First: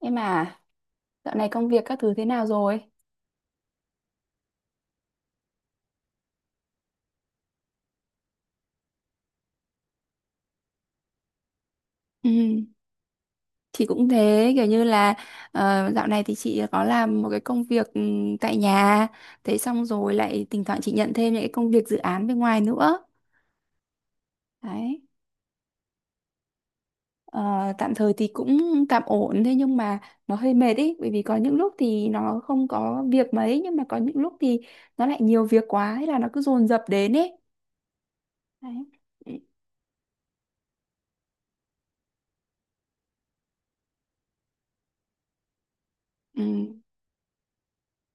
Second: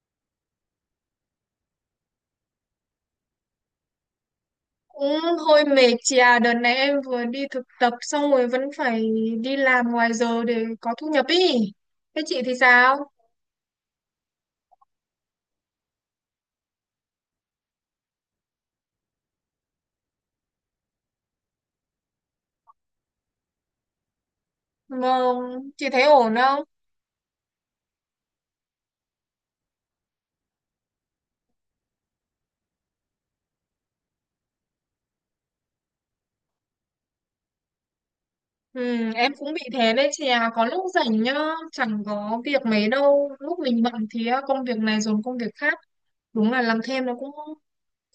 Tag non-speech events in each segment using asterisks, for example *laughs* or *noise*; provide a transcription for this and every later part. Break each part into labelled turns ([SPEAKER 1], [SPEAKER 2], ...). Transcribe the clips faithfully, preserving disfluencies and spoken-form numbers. [SPEAKER 1] Em à, dạo này công việc các thứ thế nào rồi?
[SPEAKER 2] Cũng hơi mệt chị à, đợt này em vừa đi thực tập xong rồi vẫn phải đi làm ngoài giờ để có thu nhập ý. Thế
[SPEAKER 1] Ừ,
[SPEAKER 2] chị thì sao?
[SPEAKER 1] chị cũng thế, kiểu như là ờ, dạo này thì chị có làm một cái công việc, ừ, tại nhà. Thế xong rồi lại thỉnh thoảng chị nhận thêm những cái công việc dự án bên ngoài nữa. Đấy.
[SPEAKER 2] vâng chị thấy ổn không?
[SPEAKER 1] Ờ, tạm thời thì cũng tạm ổn, thế nhưng mà nó hơi mệt ý, bởi vì có những lúc thì nó không có việc mấy, nhưng mà có những lúc thì nó lại nhiều việc quá, hay là nó cứ dồn dập đến ấy. Đấy.
[SPEAKER 2] Ừ, em cũng bị thế đấy chị à, có lúc rảnh nhá, chẳng có việc mấy đâu. Lúc mình bận thì á, công việc này dồn công việc khác.
[SPEAKER 1] Ừ.
[SPEAKER 2] Đúng là làm thêm nó cũng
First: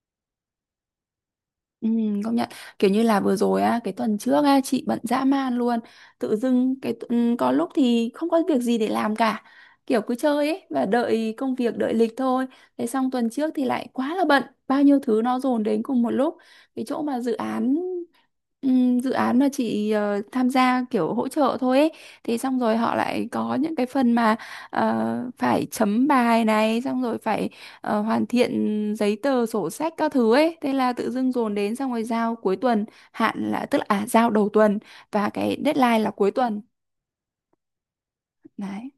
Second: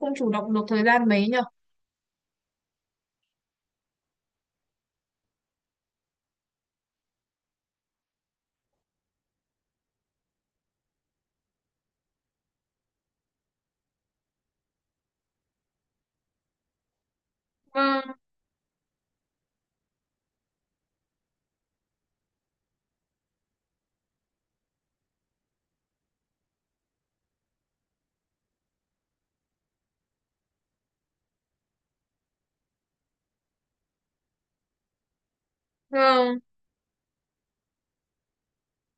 [SPEAKER 2] không chủ động được thời gian mấy nhở.
[SPEAKER 1] Ừ, công nhận, kiểu như là vừa rồi á, cái tuần trước á, chị bận dã man luôn. Tự dưng cái tu- ừ, có lúc thì không có việc gì để làm cả, kiểu cứ chơi ấy và đợi công việc, đợi lịch thôi. Thế xong tuần trước thì lại quá là bận, bao nhiêu thứ nó dồn đến cùng một lúc. Cái chỗ mà dự án.
[SPEAKER 2] Vâng,
[SPEAKER 1] Ừm, dự án mà chị ờ, tham gia kiểu hỗ trợ thôi ấy, thì xong rồi họ lại có những cái phần mà ờ, phải chấm bài này, xong rồi phải ờ, hoàn thiện giấy tờ sổ sách các thứ ấy. Thế là tự dưng dồn đến, xong rồi giao cuối tuần, hạn là tức là à, giao đầu tuần và cái deadline là cuối
[SPEAKER 2] ừ,
[SPEAKER 1] tuần đấy.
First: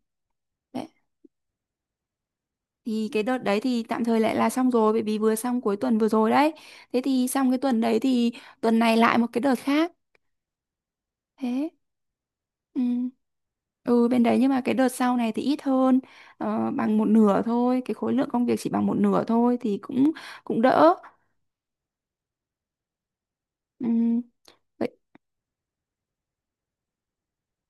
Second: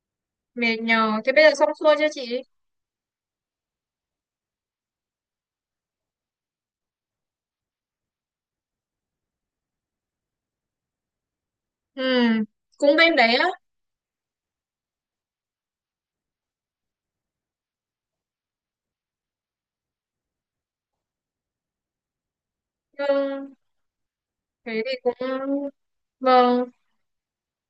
[SPEAKER 2] mệt
[SPEAKER 1] Đấy.
[SPEAKER 2] nhờ. Thế bây giờ xong xuôi chưa chị?
[SPEAKER 1] Thì cái đợt đấy thì tạm thời lại là xong rồi, bởi vì vừa xong cuối tuần vừa rồi đấy. Thế thì xong cái tuần đấy thì tuần này lại một cái đợt khác, thế.
[SPEAKER 2] Ừ,
[SPEAKER 1] Ừ.
[SPEAKER 2] cũng bên đấy á.
[SPEAKER 1] Ừ, bên đấy, nhưng mà cái đợt sau này thì ít hơn, ờ, bằng một nửa thôi, cái khối lượng công việc chỉ bằng một nửa thôi, thì cũng cũng đỡ.
[SPEAKER 2] Ừ,
[SPEAKER 1] Ừ.
[SPEAKER 2] thế
[SPEAKER 1] Vậy
[SPEAKER 2] thì cũng... Vâng,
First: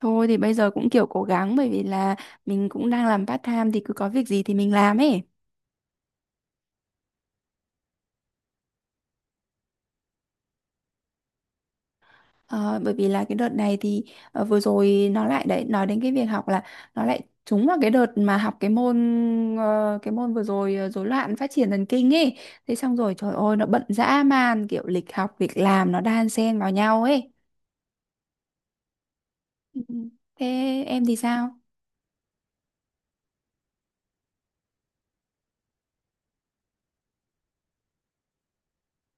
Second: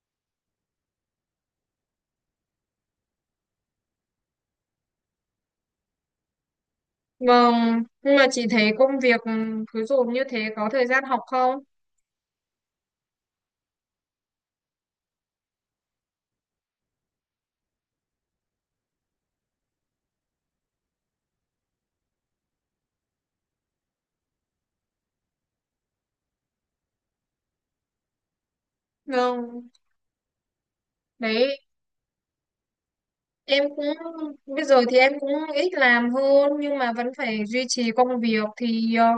[SPEAKER 1] thôi thì bây giờ cũng kiểu cố gắng, bởi vì là mình cũng đang làm part time thì cứ có việc gì thì mình làm ấy.
[SPEAKER 2] vâng, nhưng mà chị thấy công việc ừ, cứ dồn như thế có thời gian học không?
[SPEAKER 1] Ờ, bởi vì là cái đợt này thì ờ, vừa rồi nó lại đấy, nói đến cái việc học là nó lại trúng vào cái đợt mà học cái môn, ờ, cái môn vừa rồi ờ, rối loạn phát triển thần kinh ấy. Thế xong rồi trời ơi, nó bận dã man, kiểu lịch học việc làm nó đan xen vào nhau ấy.
[SPEAKER 2] Vâng,
[SPEAKER 1] Ừ. Thế em thì sao?
[SPEAKER 2] đấy, em cũng bây giờ thì em cũng ít làm hơn nhưng mà vẫn phải duy trì công việc thì ờ,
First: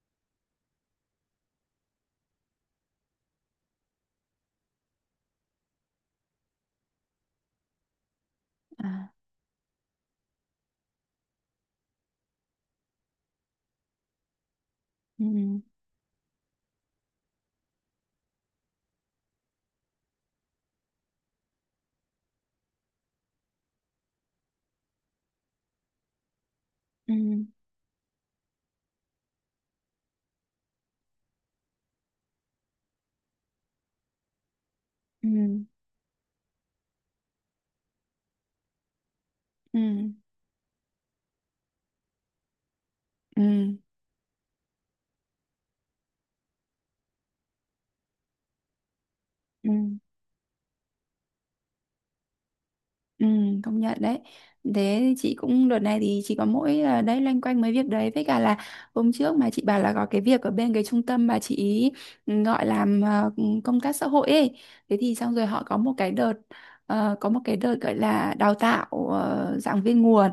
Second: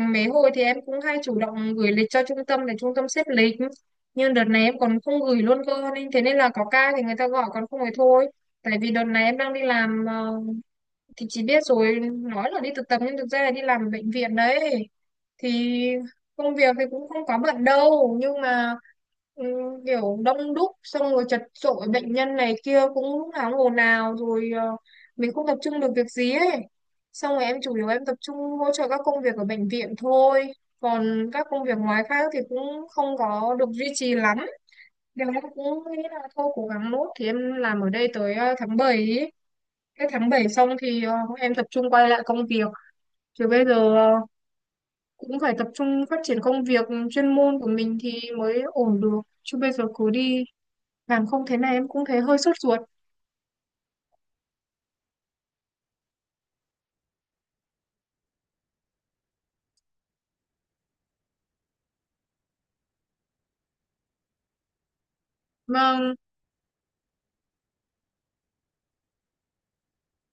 [SPEAKER 2] mấy hồi thì em cũng hay chủ động gửi lịch cho trung tâm để trung tâm xếp lịch. Nhưng đợt này em còn không gửi luôn cơ nên thế nên là có ca thì người ta gọi còn không thì thôi. Tại vì đợt
[SPEAKER 1] À.
[SPEAKER 2] này em đang đi làm ờ, thì chị biết rồi, nói là đi thực tập nhưng thực ra là đi làm ở bệnh viện đấy.
[SPEAKER 1] Ừ.
[SPEAKER 2] Thì công việc thì cũng không quá bận đâu nhưng mà ừ, kiểu đông đúc xong rồi chật chội bệnh nhân này kia cũng lúc nào cũng ồn ào rồi ờ, mình không tập trung được việc gì ấy
[SPEAKER 1] Ừ.
[SPEAKER 2] xong rồi em chủ yếu em tập trung hỗ trợ các công việc ở bệnh viện thôi còn các công việc ngoài khác thì cũng không có được duy trì lắm nên
[SPEAKER 1] Ừ.
[SPEAKER 2] em cũng nghĩ là thôi cố gắng nốt thì em làm ở đây tới ờ, tháng bảy ấy.
[SPEAKER 1] Ừ.
[SPEAKER 2] Cái tháng bảy xong thì ờ, em tập trung quay lại công việc chứ bây
[SPEAKER 1] Ừ.
[SPEAKER 2] giờ ờ, cũng phải tập trung phát triển công việc chuyên môn của mình thì mới ổn được chứ
[SPEAKER 1] Ừ.
[SPEAKER 2] bây giờ cứ đi làm không thế này em cũng thấy hơi sốt ruột.
[SPEAKER 1] Ừ, công nhận đấy. Thế thì chị cũng đợt này thì chị có mỗi là đấy, loanh quanh mấy việc đấy với cả là hôm trước mà chị bảo là có cái việc ở bên cái trung tâm mà chị ý ừ, gọi làm ờ, công tác xã hội ấy. Thế thì xong rồi họ có một cái
[SPEAKER 2] Vâng,
[SPEAKER 1] đợt ờ, có một cái đợt gọi là đào tạo ờ, giảng viên nguồn.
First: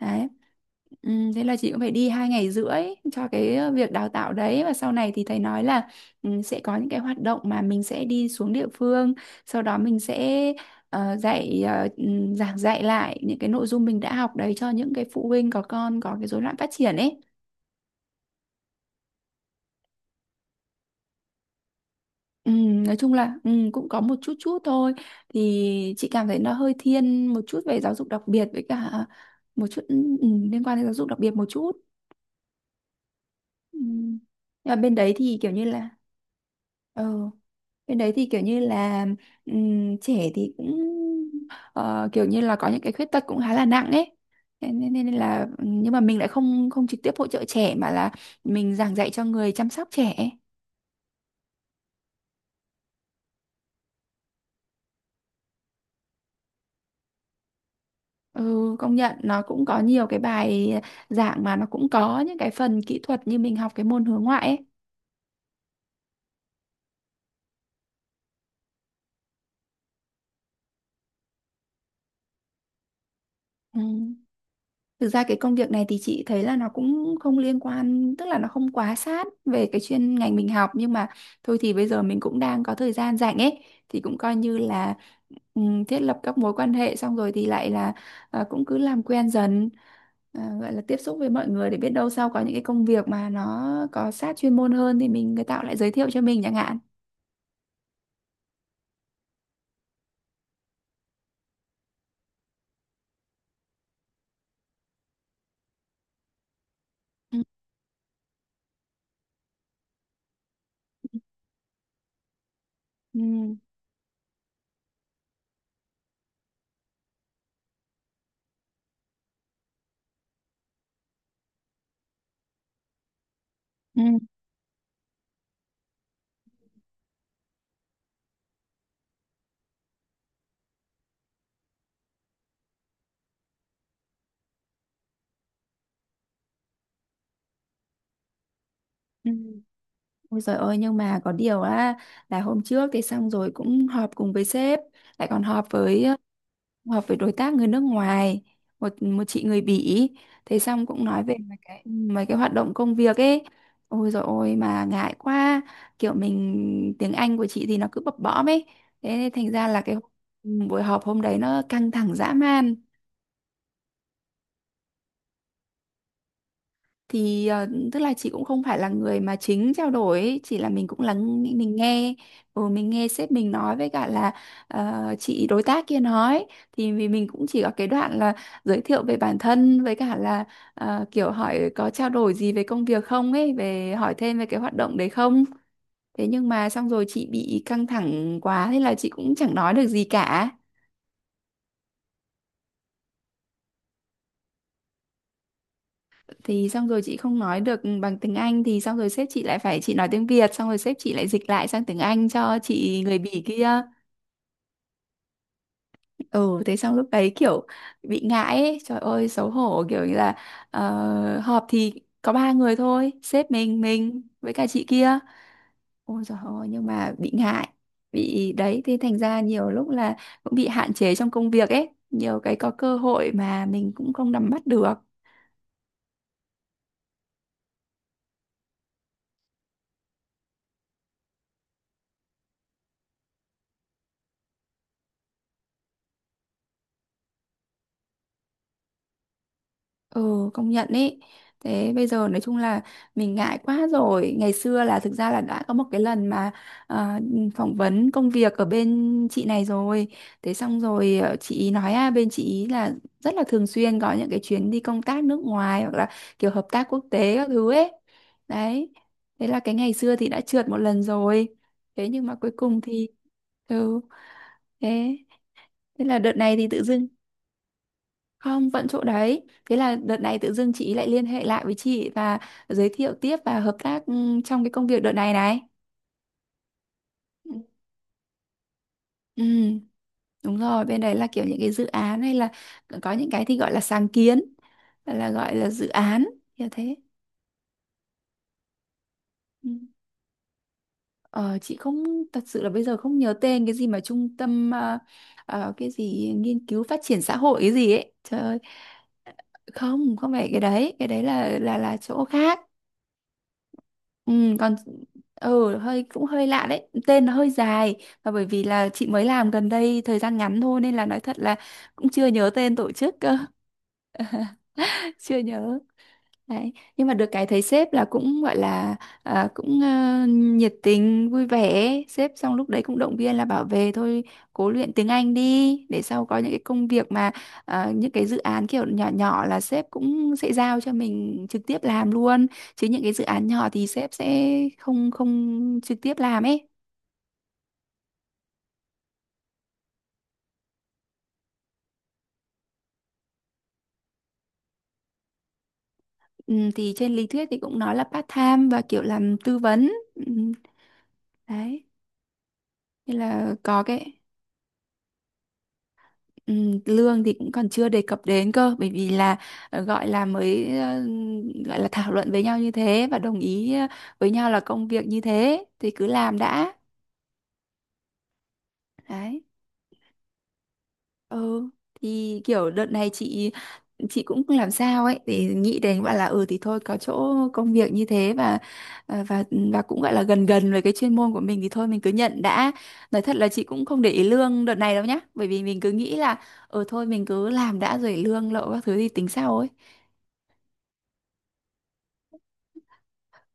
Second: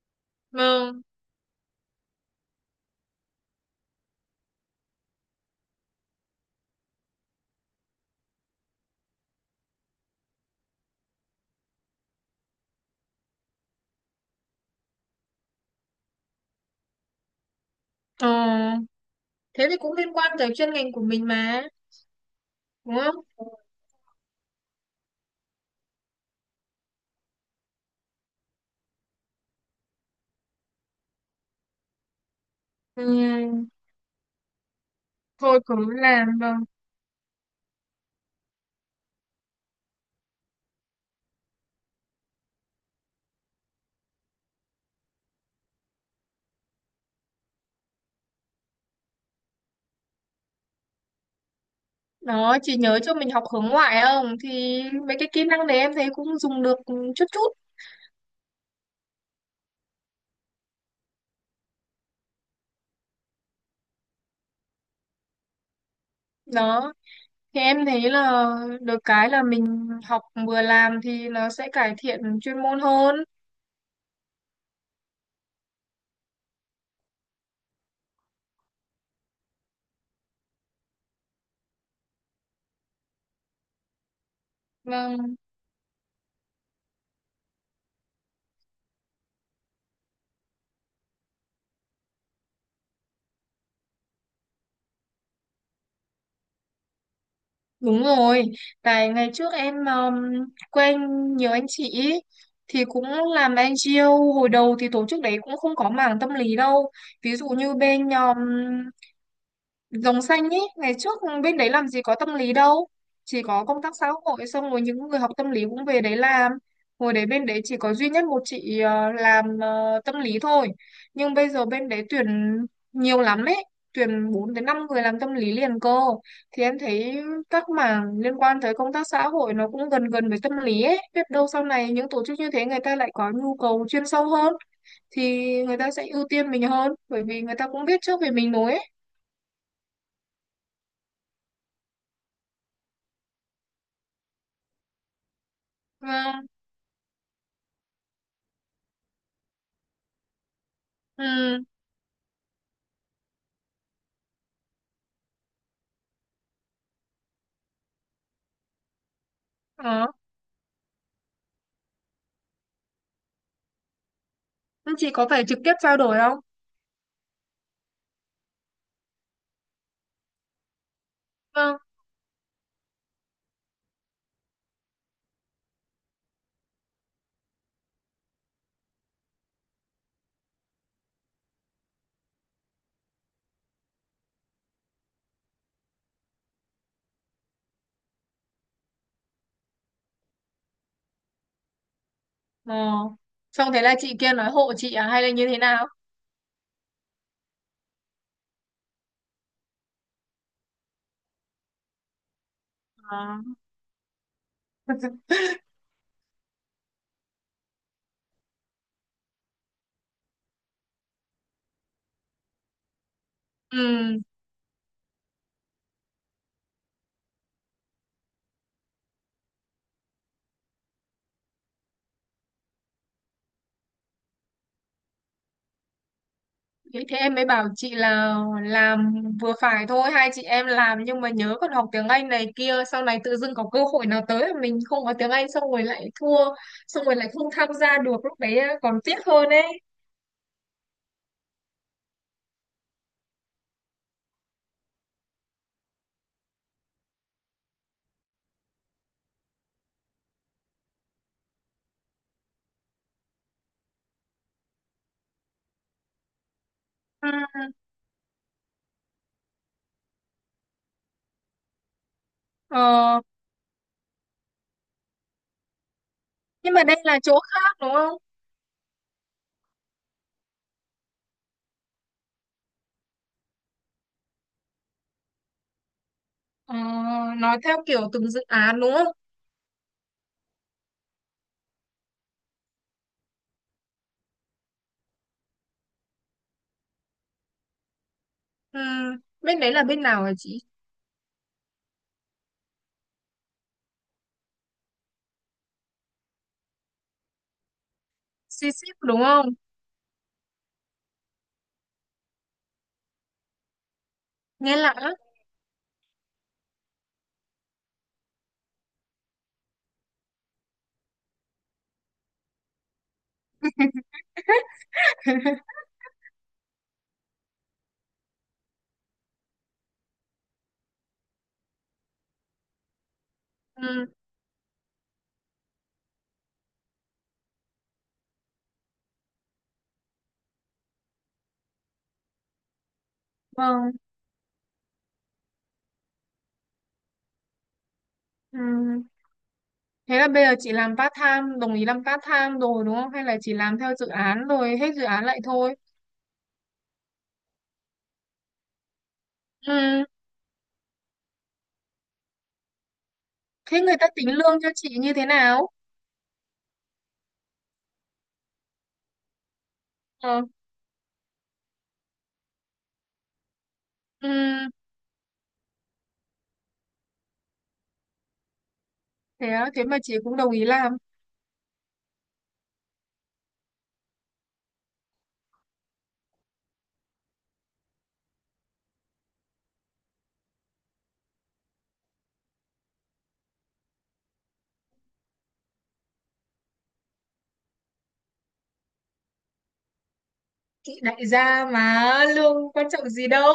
[SPEAKER 1] Đấy.
[SPEAKER 2] vâng,
[SPEAKER 1] Ừ, thế là chị cũng phải đi hai ngày rưỡi cho cái ờ, việc đào tạo đấy. Và sau này thì thầy nói là ừ, sẽ có những cái hoạt động mà mình sẽ đi xuống địa phương, sau đó mình sẽ ờ, dạy ờ, ừ, giảng dạy lại những cái nội dung mình đã học đấy cho những cái phụ huynh có con có cái rối loạn phát triển ấy.
[SPEAKER 2] ờ, thế thì cũng liên quan tới chuyên ngành của mình mà
[SPEAKER 1] ừ,
[SPEAKER 2] đúng
[SPEAKER 1] nói chung
[SPEAKER 2] không?
[SPEAKER 1] là ừ, cũng có một chút chút thôi, thì chị cảm thấy nó hơi thiên một chút về giáo dục đặc biệt với cả ờ, một chút, ừ, liên quan đến giáo dục đặc biệt một chút.
[SPEAKER 2] Ừ,
[SPEAKER 1] Ừ. Nhưng mà bên đấy thì kiểu
[SPEAKER 2] thôi
[SPEAKER 1] như
[SPEAKER 2] cứ
[SPEAKER 1] là.
[SPEAKER 2] làm. Vâng,
[SPEAKER 1] Ừ. Cái đấy thì kiểu như là ừm, trẻ thì cũng ờ, kiểu như là có những cái khuyết tật cũng khá là nặng ấy. Thế Nên, nên, nên là nhưng mà mình lại không không trực tiếp hỗ trợ trẻ mà là mình giảng dạy cho người chăm sóc trẻ.
[SPEAKER 2] đó, chị nhớ cho mình học hướng ngoại không thì mấy cái kỹ năng đấy em thấy cũng dùng được chút chút.
[SPEAKER 1] Ừ, công nhận nó cũng có nhiều cái bài giảng mà nó cũng có những cái phần kỹ thuật như mình học cái môn hướng ngoại ấy.
[SPEAKER 2] Đó, thì em thấy là được cái là mình học vừa làm thì nó sẽ cải thiện chuyên môn hơn.
[SPEAKER 1] Ừ. Thực ra cái công việc này thì chị thấy là nó cũng không liên quan, tức là nó không quá sát về cái chuyên ngành mình học, nhưng mà thôi thì bây giờ mình cũng đang có thời gian rảnh ấy, thì cũng coi như là
[SPEAKER 2] Vâng.
[SPEAKER 1] ừm, thiết lập các mối quan hệ. Xong rồi thì lại là ờ, cũng cứ làm quen dần, à, gọi là tiếp xúc với mọi người để biết đâu sau có những cái công việc mà nó có sát chuyên môn hơn thì mình người ta cũng lại giới thiệu cho mình chẳng hạn.
[SPEAKER 2] Đúng rồi, tại ngày trước em um, quen nhiều anh chị ý, thì cũng làm en ji âu hồi đầu thì tổ chức đấy cũng không có mảng tâm lý đâu. Ví
[SPEAKER 1] Ừ.
[SPEAKER 2] dụ như bên um, Rồng xanh ấy, ngày trước bên đấy làm gì có tâm lý đâu. Chỉ
[SPEAKER 1] Ừ.
[SPEAKER 2] có công tác xã hội xong rồi những người học tâm lý cũng về đấy làm. Hồi đấy bên đấy chỉ có duy nhất một chị ờ, làm ờ, tâm lý thôi. Nhưng bây giờ bên đấy tuyển nhiều lắm ấy.
[SPEAKER 1] Ừ.
[SPEAKER 2] Tuyển bốn đến năm người làm tâm lý liền cơ. Thì em thấy các mảng liên quan tới công tác xã hội nó cũng gần gần với tâm lý ấy. Biết đâu sau này những tổ chức như thế người ta lại có nhu cầu chuyên sâu hơn. Thì người ta sẽ ưu tiên mình hơn. Bởi vì người ta cũng biết trước về mình rồi ấy.
[SPEAKER 1] Ừ. Ôi giời ơi, nhưng mà có điều á là hôm trước thì xong rồi cũng họp cùng với sếp, lại còn họp với
[SPEAKER 2] Vâng,
[SPEAKER 1] họp với đối tác người nước ngoài, một một chị người Bỉ. Thế xong cũng nói về mấy
[SPEAKER 2] ừ,
[SPEAKER 1] cái mấy cái hoạt động công việc ấy. Ôi giời ôi mà ngại quá, kiểu mình tiếng Anh của chị thì nó cứ bập bõm ấy, thế nên thành ra là cái
[SPEAKER 2] đó.
[SPEAKER 1] buổi họp hôm đấy nó căng thẳng dã man.
[SPEAKER 2] Thế chị có phải trực tiếp trao đổi không?
[SPEAKER 1] Thì ờ, tức là chị cũng không phải là người mà chính trao đổi ấy, chỉ là mình cũng lắng mình
[SPEAKER 2] Vâng.
[SPEAKER 1] nghe, ừ, mình nghe sếp mình nói với cả là ờ, chị đối tác kia nói. Thì vì mình cũng chỉ có cái đoạn là giới thiệu về bản thân với cả là ờ, kiểu hỏi có trao đổi gì về công việc không ấy, về hỏi thêm về cái hoạt động đấy không. Thế nhưng mà xong rồi chị bị căng thẳng quá, thế là chị cũng chẳng nói được gì cả.
[SPEAKER 2] Ờ. Xong thế là chị kia nói hộ chị à hay là như thế nào?
[SPEAKER 1] Thì xong rồi chị không nói được bằng tiếng Anh, thì xong rồi sếp chị lại phải, chị nói tiếng Việt xong rồi sếp chị lại dịch lại sang tiếng Anh cho chị
[SPEAKER 2] Ờ.
[SPEAKER 1] người Bỉ kia. ừ Thế xong lúc đấy kiểu bị ngại ấy. Trời ơi xấu hổ, kiểu như là ờ, họp thì có ba người thôi, sếp mình
[SPEAKER 2] Ừ,
[SPEAKER 1] mình với cả chị kia. Ôi trời ơi nhưng mà bị ngại, bị đấy. Thế thành ra nhiều lúc là cũng bị hạn chế trong công việc ấy, nhiều cái có cơ hội mà mình cũng không nắm bắt được.
[SPEAKER 2] thế thế em mới bảo chị là làm vừa phải thôi, hai chị em làm nhưng mà nhớ còn học tiếng Anh này kia, sau này tự dưng có cơ hội nào tới mà mình không có tiếng Anh xong rồi lại thua, xong rồi lại không tham gia được lúc đấy còn tiếc hơn ấy.
[SPEAKER 1] Ừ, công nhận ý. Thế bây giờ nói chung là mình ngại quá rồi. Ngày xưa là thực ra là đã có một cái lần mà à, phỏng vấn công việc ở bên chị này rồi. Thế xong rồi ờ, chị ý nói à, bên chị ý là rất là thường xuyên có những cái chuyến đi công tác nước ngoài hoặc là kiểu hợp tác quốc tế các
[SPEAKER 2] Ừ.
[SPEAKER 1] thứ ấy. Đấy. Thế là cái ngày xưa thì đã trượt một lần rồi. Thế nhưng mà cuối cùng thì
[SPEAKER 2] Ờ.
[SPEAKER 1] ừ thế thế là đợt này thì
[SPEAKER 2] Nhưng
[SPEAKER 1] tự
[SPEAKER 2] mà đây
[SPEAKER 1] dưng.
[SPEAKER 2] là chỗ khác đúng không?
[SPEAKER 1] Không, vẫn chỗ đấy. Thế là đợt này tự dưng chị lại liên hệ lại với chị và giới thiệu tiếp và hợp tác, ừ, trong cái công việc đợt này này.
[SPEAKER 2] Ờ,
[SPEAKER 1] Ừ.
[SPEAKER 2] nói theo kiểu từng dự án đúng không?
[SPEAKER 1] Ừ, đúng rồi, bên đấy là kiểu những cái dự án hay là có những cái thì gọi là sáng kiến, là gọi là dự án, như thế.
[SPEAKER 2] Ừ. Bên
[SPEAKER 1] Ừ.
[SPEAKER 2] đấy là bên nào hả chị?
[SPEAKER 1] Ờ, chị không thật sự là bây giờ không nhớ tên, cái gì mà trung tâm ờ, ờ, cái gì nghiên cứu phát triển xã hội cái gì ấy. Trời ơi,
[SPEAKER 2] Xí xíp đúng không?
[SPEAKER 1] không, không phải cái đấy, cái đấy là là là chỗ khác. Ừ, còn
[SPEAKER 2] Nghe lạ lắm.
[SPEAKER 1] ừ hơi cũng hơi lạ đấy, tên nó hơi dài, và bởi vì là chị mới làm gần đây thời gian ngắn thôi nên là nói thật là cũng chưa nhớ tên tổ chức cơ *laughs* chưa nhớ. Đấy. Nhưng mà được cái thấy sếp là cũng gọi là à, cũng ờ, nhiệt tình vui vẻ. Sếp xong lúc đấy cũng động viên là bảo về
[SPEAKER 2] Ừ,
[SPEAKER 1] thôi, cố luyện tiếng Anh đi để sau có những cái công việc mà ờ, những cái dự án kiểu nhỏ nhỏ là sếp cũng sẽ giao cho mình trực tiếp làm luôn, chứ những cái dự án nhỏ thì
[SPEAKER 2] vâng.
[SPEAKER 1] sếp sẽ không không trực tiếp làm ấy.
[SPEAKER 2] Ừ. Thế là bây giờ chị làm part time, đồng ý làm part time rồi đúng không? Hay là chỉ làm theo dự án rồi hết dự án lại thôi?
[SPEAKER 1] Ừ, thì trên lý thuyết thì cũng nói là part time và kiểu làm tư vấn,
[SPEAKER 2] Ừ.
[SPEAKER 1] ừ, đấy, nên là
[SPEAKER 2] Thế
[SPEAKER 1] có
[SPEAKER 2] người ta
[SPEAKER 1] cái.
[SPEAKER 2] tính lương cho chị như thế nào?
[SPEAKER 1] Ừ, lương thì cũng còn chưa đề cập đến cơ, bởi vì là ờ, gọi là
[SPEAKER 2] Ờ.
[SPEAKER 1] mới, ờ, gọi là thảo luận với nhau như thế và đồng ý ờ,
[SPEAKER 2] Ừ.
[SPEAKER 1] với nhau là công việc như thế thì cứ làm đã. Đấy.
[SPEAKER 2] Thế á, thế mà chị cũng đồng ý làm.
[SPEAKER 1] Ừ, thì kiểu đợt này chị chị cũng không làm sao ấy để nghĩ đến, gọi là ừ thì thôi, có chỗ công việc như thế, và à, và và cũng gọi là gần gần với cái chuyên môn của mình thì thôi mình cứ nhận đã. Nói thật là chị cũng không để ý lương đợt này đâu nhá, bởi vì mình cứ nghĩ là ừ thôi mình cứ làm đã, rồi lương lậu các thứ thì tính sau ấy.
[SPEAKER 2] Chị đại gia mà lương quan trọng gì đâu.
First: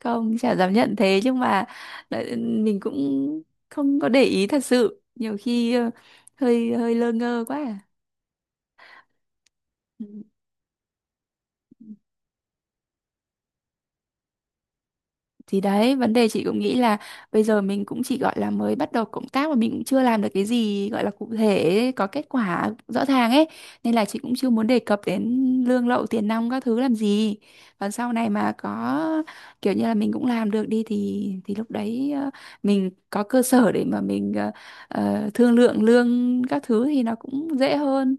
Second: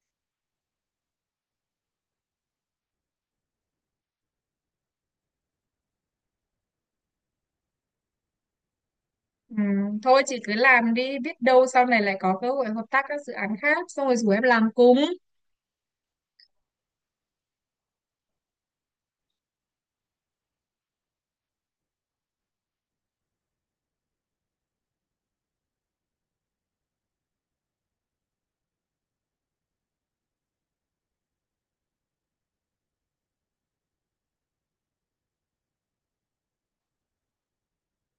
[SPEAKER 1] Không, chả dám nhận, thế nhưng mà lại- mình cũng không có để ý thật sự, nhiều khi ờ, hơi hơi lơ ngơ quá à.
[SPEAKER 2] Ừ.
[SPEAKER 1] Ừ.
[SPEAKER 2] Thôi chị cứ làm đi, biết đâu sau này lại có cơ hội hợp tác các dự án khác xong rồi rủ em làm cùng.
[SPEAKER 1] Thì đấy, vấn đề chị cũng nghĩ là bây giờ mình cũng chỉ gọi là mới bắt đầu cộng tác và mình cũng chưa làm được cái gì gọi là cụ thể, có kết quả rõ ràng ấy. Nên là chị cũng chưa muốn đề cập đến lương lậu, tiền nong các thứ làm gì. Còn sau này mà có kiểu như là mình cũng làm được đi thì thì lúc đấy ờ, mình có cơ sở để mà mình ờ, ờ, thương lượng lương các thứ thì nó cũng dễ hơn.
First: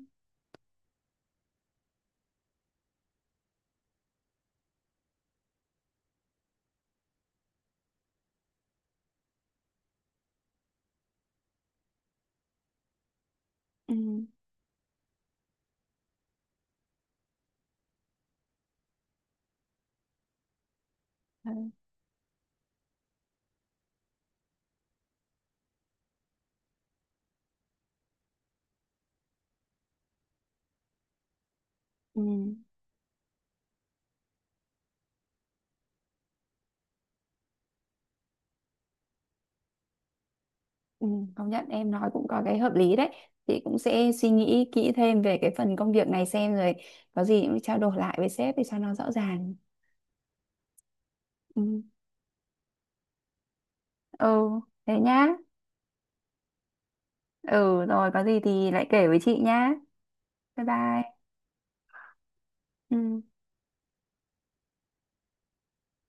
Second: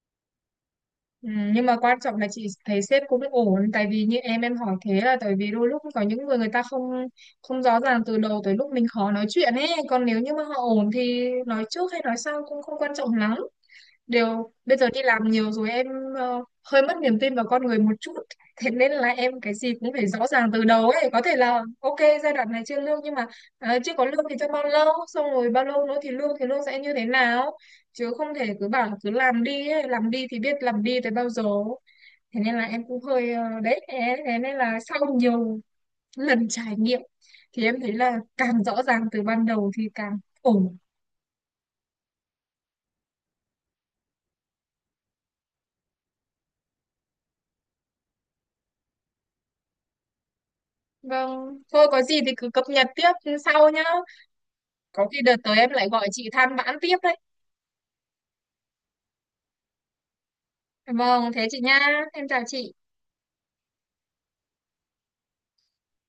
[SPEAKER 2] Ừ, nhưng mà quan trọng là chị thấy sếp cũng ổn tại vì như em em hỏi thế là tại vì đôi lúc có những người người ta không không rõ ràng từ đầu tới lúc mình khó nói chuyện ấy còn nếu như mà họ ổn thì nói trước hay nói sau cũng không quan trọng lắm.
[SPEAKER 1] Ừ.
[SPEAKER 2] Điều bây giờ đi làm nhiều rồi em ờ, hơi mất niềm tin vào con người một chút. Thế nên là em cái gì cũng phải rõ ràng từ đầu ấy. Có thể là ok giai đoạn này chưa lương nhưng mà ờ, chưa có lương thì trong bao lâu, xong rồi bao lâu nữa thì lương thì lương sẽ như thế nào. Chứ không thể cứ bảo là cứ làm đi ấy. Làm đi thì biết làm đi tới bao giờ.
[SPEAKER 1] Ừ.
[SPEAKER 2] Thế nên là em cũng hơi ờ, đấy. Thế thế nên là sau nhiều lần trải nghiệm thì em thấy là càng rõ ràng từ ban đầu thì càng ổn.
[SPEAKER 1] Ừ, công nhận em nói cũng có cái hợp lý đấy, chị cũng sẽ suy nghĩ kỹ thêm về cái phần công việc này xem rồi có gì cũng trao đổi lại với sếp để cho nó rõ ràng.
[SPEAKER 2] Vâng,
[SPEAKER 1] Ừ,
[SPEAKER 2] thôi có gì thì cứ cập nhật tiếp sau nhá.
[SPEAKER 1] ừ, thế
[SPEAKER 2] Có khi
[SPEAKER 1] nhá.
[SPEAKER 2] đợt tới em lại gọi chị than vãn tiếp đấy.
[SPEAKER 1] Ừ, rồi có gì thì lại kể với chị nhá, bye bye.
[SPEAKER 2] Vâng, thế chị nha. Em chào chị.
[SPEAKER 1] Ừ.